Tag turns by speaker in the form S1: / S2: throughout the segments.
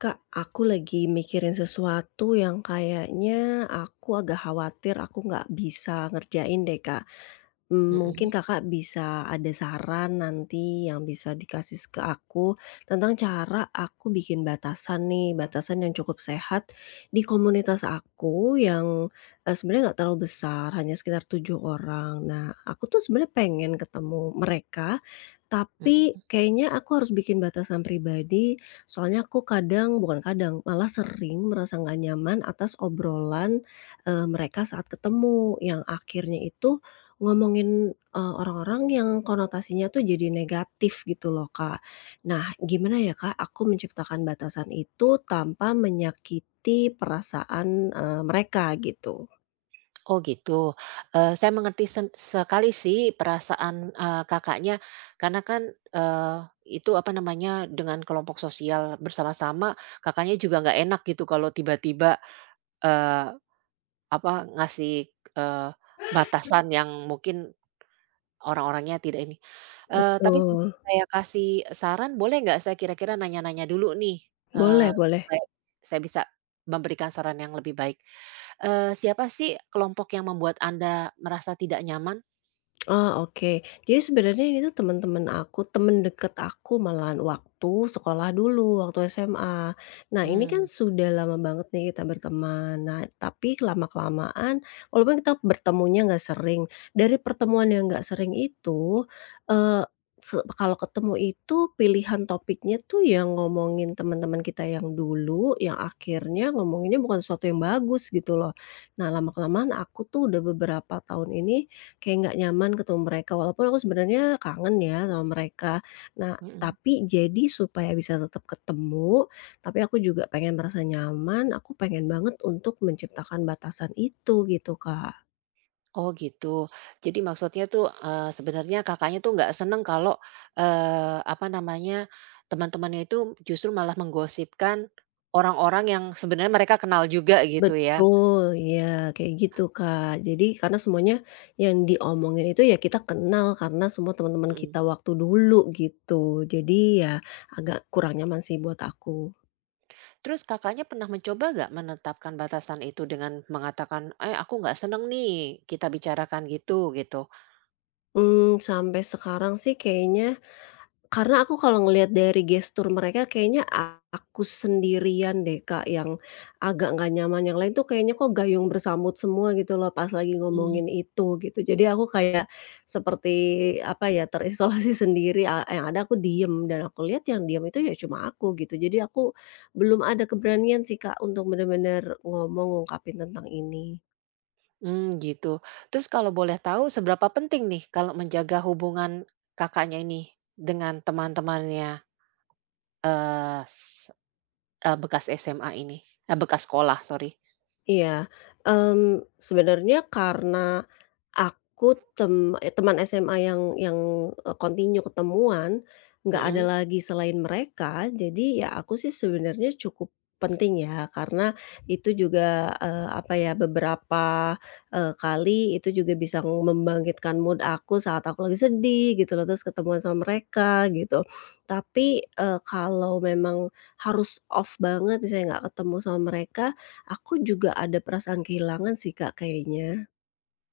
S1: Kak, aku lagi mikirin sesuatu yang kayaknya, aku agak khawatir, aku nggak bisa ngerjain deh, Kak. Mmm, mungkin
S2: Mhm.
S1: Kakak bisa ada saran nanti yang bisa dikasih ke aku tentang cara aku bikin batasan nih, batasan yang cukup sehat di komunitas aku yang, eee, sebenarnya nggak terlalu besar hanya sekitar 7 orang. Nah, aku tuh sebenarnya pengen ketemu mereka, tapi
S2: Mhm.
S1: kayaknya, aku harus bikin batasan pribadi. Soalnya aku kadang bukan kadang, malah sering merasa nggak nyaman atas obrolan, eee, mereka saat ketemu yang akhirnya itu ngomongin, eee, orang-orang yang konotasinya tuh, jadi negatif gitu loh, Kak. Nah, gimana ya, Kak, aku menciptakan batasan itu tanpa menyakiti perasaan, eee, mereka gitu?
S2: Oh gitu. Eh, saya mengerti seng sekali sih perasaan, eee, Kakaknya. Karena kan, eee, itu apa namanya dengan kelompok sosial bersama-sama, Kakaknya juga nggak enak gitu kalau tiba-tiba, eee, apa, ngasih, eee, batasan yang mungkin, orang-orangnya tidak ini. Eee, tapi
S1: Betul.
S2: saya kasih saran boleh nggak, saya kira-kira nanya-nanya dulu nih, eee,
S1: Boleh boleh.
S2: supaya saya bisa memberikan saran yang lebih baik. Eee, siapa sih, kelompok yang membuat Anda merasa tidak nyaman?
S1: Oh, oke. Jadi sebenarnya ini tuh temen-temen aku, temen deket aku malahan waktu sekolah dulu waktu SMA. Nah, ini kan
S2: Mmm.
S1: sudah lama banget nih kita berteman. Nah, tapi lama-kelamaan walaupun kita bertemunya nggak sering, dari pertemuan yang nggak sering itu, eee, se kalau ketemu itu pilihan topiknya tuh yang ngomongin temen-temen kita yang dulu, yang akhirnya ngomonginnya bukan sesuatu yang bagus gitu loh. Nah, lama-kelamaan aku tuh udah beberapa tahun ini, kayak nggak nyaman ketemu mereka walaupun aku sebenarnya kangen ya sama mereka. Nah,
S2: Mhm.
S1: tapi jadi supaya bisa tetep ketemu, tapi aku juga pengen merasa nyaman, aku pengen banget untuk menciptakan batasan itu, gitu, Kak.
S2: Oh gitu. Jadi maksudnya tuh, eee, sebenarnya Kakaknya tuh nggak seneng kalau, eee, apa namanya, teman-temannya itu justru malah menggosipkan orang-orang yang sebenarnya mereka kenal juga gitu ya?
S1: Betul, iya, kayak gitu, Kak. Jadi karena semuanya yang diomongin itu ya kita kenal karena semua temen-temen
S2: Mhm.
S1: kita waktu dulu, gitu. Jadi ya, agak kurang nyaman sih buat aku.
S2: Terus, Kakaknya, pernah mencoba enggak menetapkan batasan itu dengan mengatakan, "Eh, aku enggak seneng nih kita bicarakan gitu," gitu.
S1: Mmm, sampai sekarang sih, kayaknya karena aku kalau ngelihat dari gestur mereka kayaknya aku sendirian deh Kak, yang agak enggak nyaman. Yang lain tuh kayaknya kok gayung bersambut semua gitu loh pas lagi
S2: Mhm.
S1: ngomongin itu, gitu. Jadi, aku kayak seperti apa ya terisolasi sendiri, a yang ada aku diem dan aku lihat yang diem itu ya cuma aku, gitu. Jadi, aku belum ada keberanian sih Kak, untuk bener-bener ngomong, ngungkapin tentang ini.
S2: Mmm, gitu. Terus kalau boleh tahu seberapa penting nih, kalau menjaga hubungan Kakaknya, ini dengan teman-temannya? Eee, se eee, bekas SMA ini, eee, bekas sekolah sorry.
S1: Iya, mmm, sebenarnya karena aku
S2: Hmm.
S1: tem teman SMA yang yang eee, continue ketemuan, enggak ada
S2: Hmm.
S1: lagi selain mereka, jadi ya aku sih sebenarnya cukup penting ya, karena itu juga, eee, apa ya beberapa, eee, kali itu juga bisa membangkitkan mood aku saat aku lagi sedih, gitu loh. Terus, ketemuan sama mereka, gitu. Tapi, eee, kalau memang harus off banget misalnya enggak ketemu sama mereka, aku juga ada perasaan kehilangan sih Kak, kayaknya.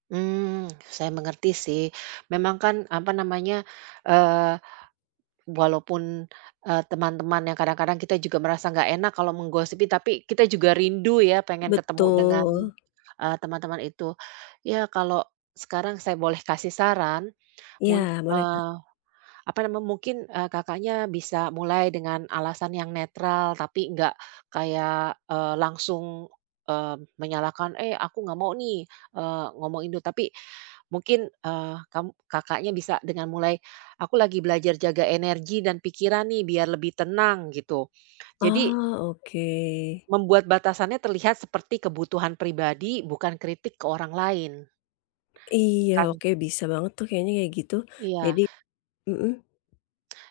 S2: Hmm, saya mengerti sih. Memang kan, apa namanya, eee, walaupun, eee, teman-teman yang kadang-kadang kita juga merasa nggak enak kalau menggosipi, tapi kita juga rindu ya, pengen ketemu dengan,
S1: Betul.
S2: eee, teman-teman itu. Ya, kalau sekarang saya boleh kasih saran, mun
S1: Iya, boleh, Kak.
S2: eee, apa namanya, mungkin, eee, Kakaknya bisa mulai dengan alasan yang netral tapi nggak kayak, eee, langsung, eee, menyalahkan, "Eh, aku nggak mau nih, eee, ngomongin duh", tapi mungkin, eee, kam Kakaknya bisa dengan mulai, "Aku lagi belajar jaga energi dan pikiran nih, biar lebih tenang", gitu. Jadi
S1: Oh, oke.
S2: membuat batasannya terlihat seperti kebutuhan pribadi, bukan kritik ke orang lain.
S1: Iya,
S2: Kan
S1: oke, bisa banget tuh kayaknya ya, gitu. Jadi
S2: Iya.
S1: mhm.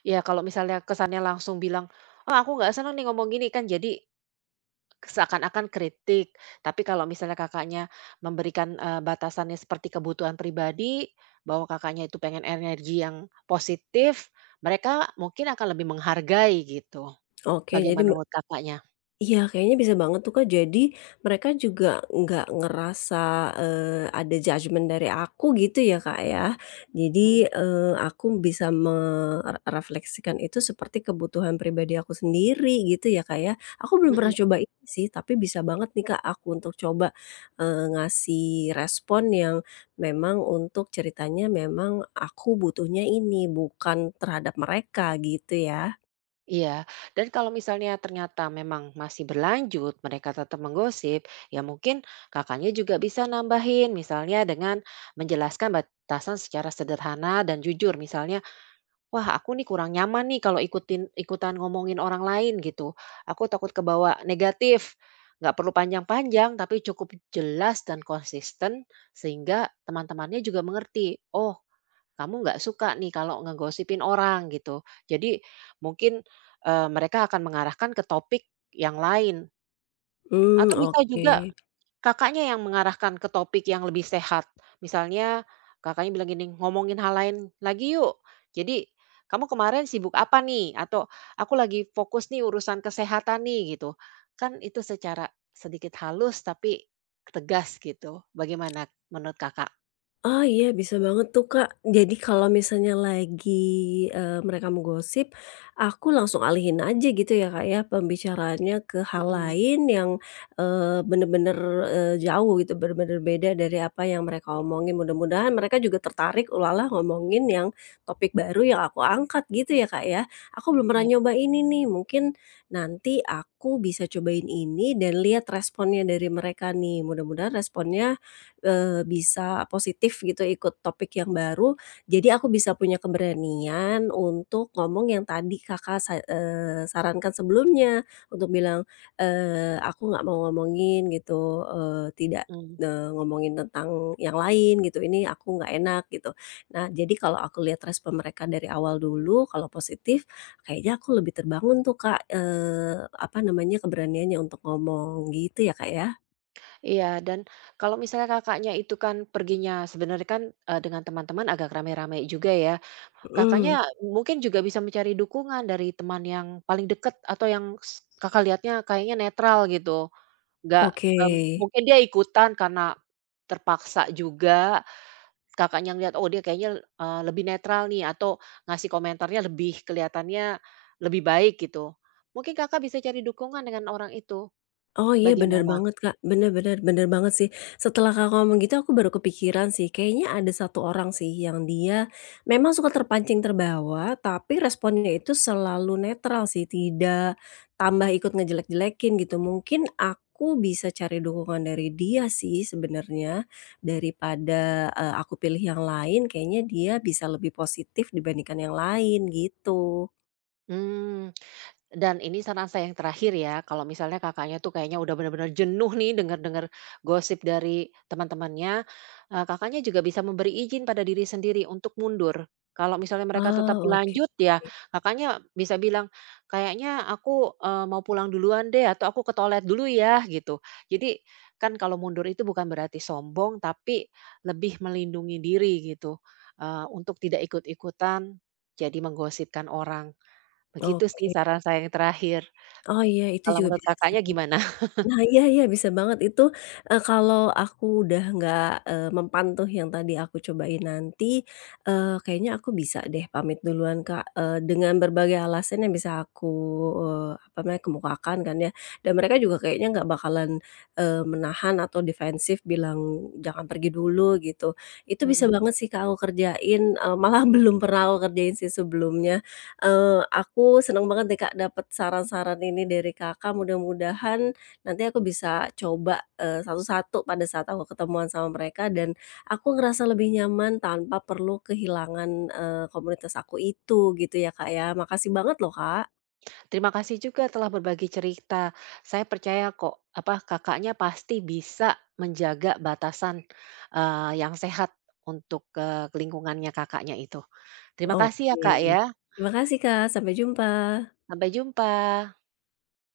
S2: Ya, kalau misalnya kesannya langsung bilang, "Ah, aku nggak seneng nih ngomong gini", kan jadi seakan-akan kritik, tapi kalau misalnya Kakaknya memberikan, eee, batasannya seperti kebutuhan pribadi, bahwa Kakaknya itu pengen energi yang positif, mereka mungkin akan lebih menghargai, gitu.
S1: Oke, jadi
S2: Bagaimana
S1: me
S2: menurut Kakaknya?
S1: iya, kayaknya bisa banget tuh, Kak. Jadi mereka juga nggak ngerasa, eee, ada judgement dari aku, gitu ya, Kak, ya.
S2: Mhm.
S1: Jadi, eee, aku bisa me re refleksikan itu seperti kebutuhan pribadi aku sendiri, gitu, ya, Kak, ya. Aku belum pernah
S2: Mhm.
S1: coba itu sih, tapi bisa banget nih, Kak, aku untuk coba, eee, ngasih respon yang memang untuk ceritanya memang aku butuhnya ini, bukan terhadap mereka, gitu, ya.
S2: Iya, dan kalau misalnya ternyata memang masih berlanjut mereka tetap menggosip, ya mungkin Kakaknya juga bisa nambahin misalnya dengan menjelaskan batasan secara sederhana dan jujur misalnya, "Wah aku nih kurang nyaman nih kalau ikutin ikutan ngomongin orang lain," gitu, "Aku takut kebawa negatif," gak perlu panjang-panjang tapi cukup jelas dan konsisten sehingga teman-temannya juga mengerti, "Oh, kamu gak suka nih kalau ngegosipin orang," gitu. Jadi mungkin, eee, mereka akan mengarahkan ke topik yang lain.
S1: Hmm,
S2: Atau bisa juga,
S1: oke.
S2: Kakaknya yang mengarahkan ke topik yang lebih sehat. Misalnya Kakaknya bilang gini, "Ngomongin hal lain lagi yuk. Jadi, kamu kemarin sibuk apa nih?" Atau "aku lagi fokus nih urusan kesehatan nih," gitu. Kan itu secara sedikit halus tapi tegas gitu. Bagaimana menurut, Kakak?
S1: Oh, iya bisa banget tuh, Kak. Jadi kalau misalnya lagi, eee, mereka menggosip aku langsung alihin aja gitu ya, Kak, ya, pembicaraannya ke hal
S2: Mhm.
S1: lain yang, eee, benar-benar, eee, jauh gitu, benar-benar beda dari apa yang mereka omongin. Mudah-mudahan mereka juga tertarik, ulalah ngomongin yang topik baru yang aku angkat gitu ya, Kak, ya. Aku belum pernah
S2: Iya.
S1: nyoba ini nih, mungkin nanti aku bisa cobain ini dan lihat responnya dari mereka nih, mudah-mudahan responnya, eee, bisa positif gitu ikut topik yang baru, jadi aku bisa punya keberanian untuk ngomong yang tadi Kakak sa eee, sarankan sebelumnya untuk bilang, eee, aku nggak mau ngomongin gitu, eee, tidak,
S2: Mhm.
S1: eee, ngomongin tentang yang lain gitu, ini aku nggak enak, gitu. Nah, jadi kalau aku lihat respon mereka dari awal dulu, kalau positif kayaknya aku lebih terbangun tuh Kak, eee, apa namanya, keberaniannya untuk ngomong. Gitu ya, Kak, ya?
S2: Iya, dan kalau misalnya Kakaknya itu kan perginya sebenarnya kan, eee, dengan teman-teman agak rame-rame juga ya? Kakaknya
S1: Mhm.
S2: mungkin juga bisa mencari dukungan dari teman yang paling dekat atau yang s Kakak lihatnya kayaknya netral gitu. Enggak,
S1: Oke.
S2: m mungkin dia ikutan karena terpaksa juga. Kakaknya ngelihat, "Oh dia kayaknya le eee, lebih netral nih atau ngasih komentarnya lebih kelihatannya lebih baik gitu." Mungkin Kakak bisa cari dukungan dengan orang itu.
S1: Oh iya, benar
S2: Bagaimana?
S1: banget Kak. Bener bener, benar banget sih. Setelah Kakak ngomong gitu aku baru kepikiran sih, kayaknya ada satu orang sih yang dia memang suka terpancing, terbawa. Tapi responnya itu selalu netral sih, tidak tambah ikut ngejelek-jelekin, gitu. Mungkin aku bisa cari dukungan dari dia sih sebenarnya. Daripada, eee, aku pilih yang lain, kayaknya dia bisa lebih positif dibandingkan yang lain, gitu.
S2: Mmm, dan ini saran saya yang terakhir ya, kalau misalnya Kakaknya tuh kayaknya udah benar-benar jenuh nih dengar-dengar gosip dari teman-temannya, eee, Kakaknya juga bisa memberi izin pada diri sendiri untuk mundur. Kalau misalnya mereka tetap
S1: Oh, oke.
S2: lanjut ya, Kakaknya bisa bilang, "Kayaknya aku, eee, mau pulang duluan deh," atau, "aku ke toilet dulu ya," gitu. Jadi kan kalau mundur itu bukan berarti sombong, tapi lebih melindungi diri, gitu. Eee, untuk tidak ikut-ikutan jadi menggosipkan orang. Begitu sih
S1: Oke.
S2: saran saya yang terakhir.
S1: Oh iya, itu
S2: Kalau
S1: juga
S2: menurut
S1: bisa sih.
S2: Kakaknya gimana?
S1: Nah iya iya bisa banget itu, eee, kalau aku udah nggak, eee, mempan tuh yang tadi aku cobain nanti, eee, kayaknya aku bisa deh pamit duluan Kak, eee, dengan berbagai alasan yang bisa aku, eee, apa namanya, kemukakan kan ya. Dan mereka juga kayaknya enggak bakalan, eee, menahan atau defensif bilang, "jangan pergi dulu," gitu. Itu bisa
S2: Mhm.
S1: banget sih Kak aku kerjain, eee, malah belum pernah aku kerjain sih sebelumnya. Eee, aku seneng banget deh Kak dapat saran-saran ini dari Kakak. Mudah-mudahan nanti aku bisa coba, eee, satu-satu pada saat aku ketemuan sama mereka dan aku ngerasa lebih nyaman, tanpa perlu kehilangan, eee, komunitas aku itu, gitu ya Kak ya. Makasih banget loh Kak.
S2: Terima kasih juga telah berbagi cerita. Saya percaya kok, apa, Kakaknya pasti bisa menjaga batasan, eee, yang sehat untuk ke lingkungannya Kakaknya itu. Terima kasih ya
S1: Oke,
S2: Kak, ya.
S1: terima kasih Kak. Sampai jumpa.
S2: Sampai jumpa.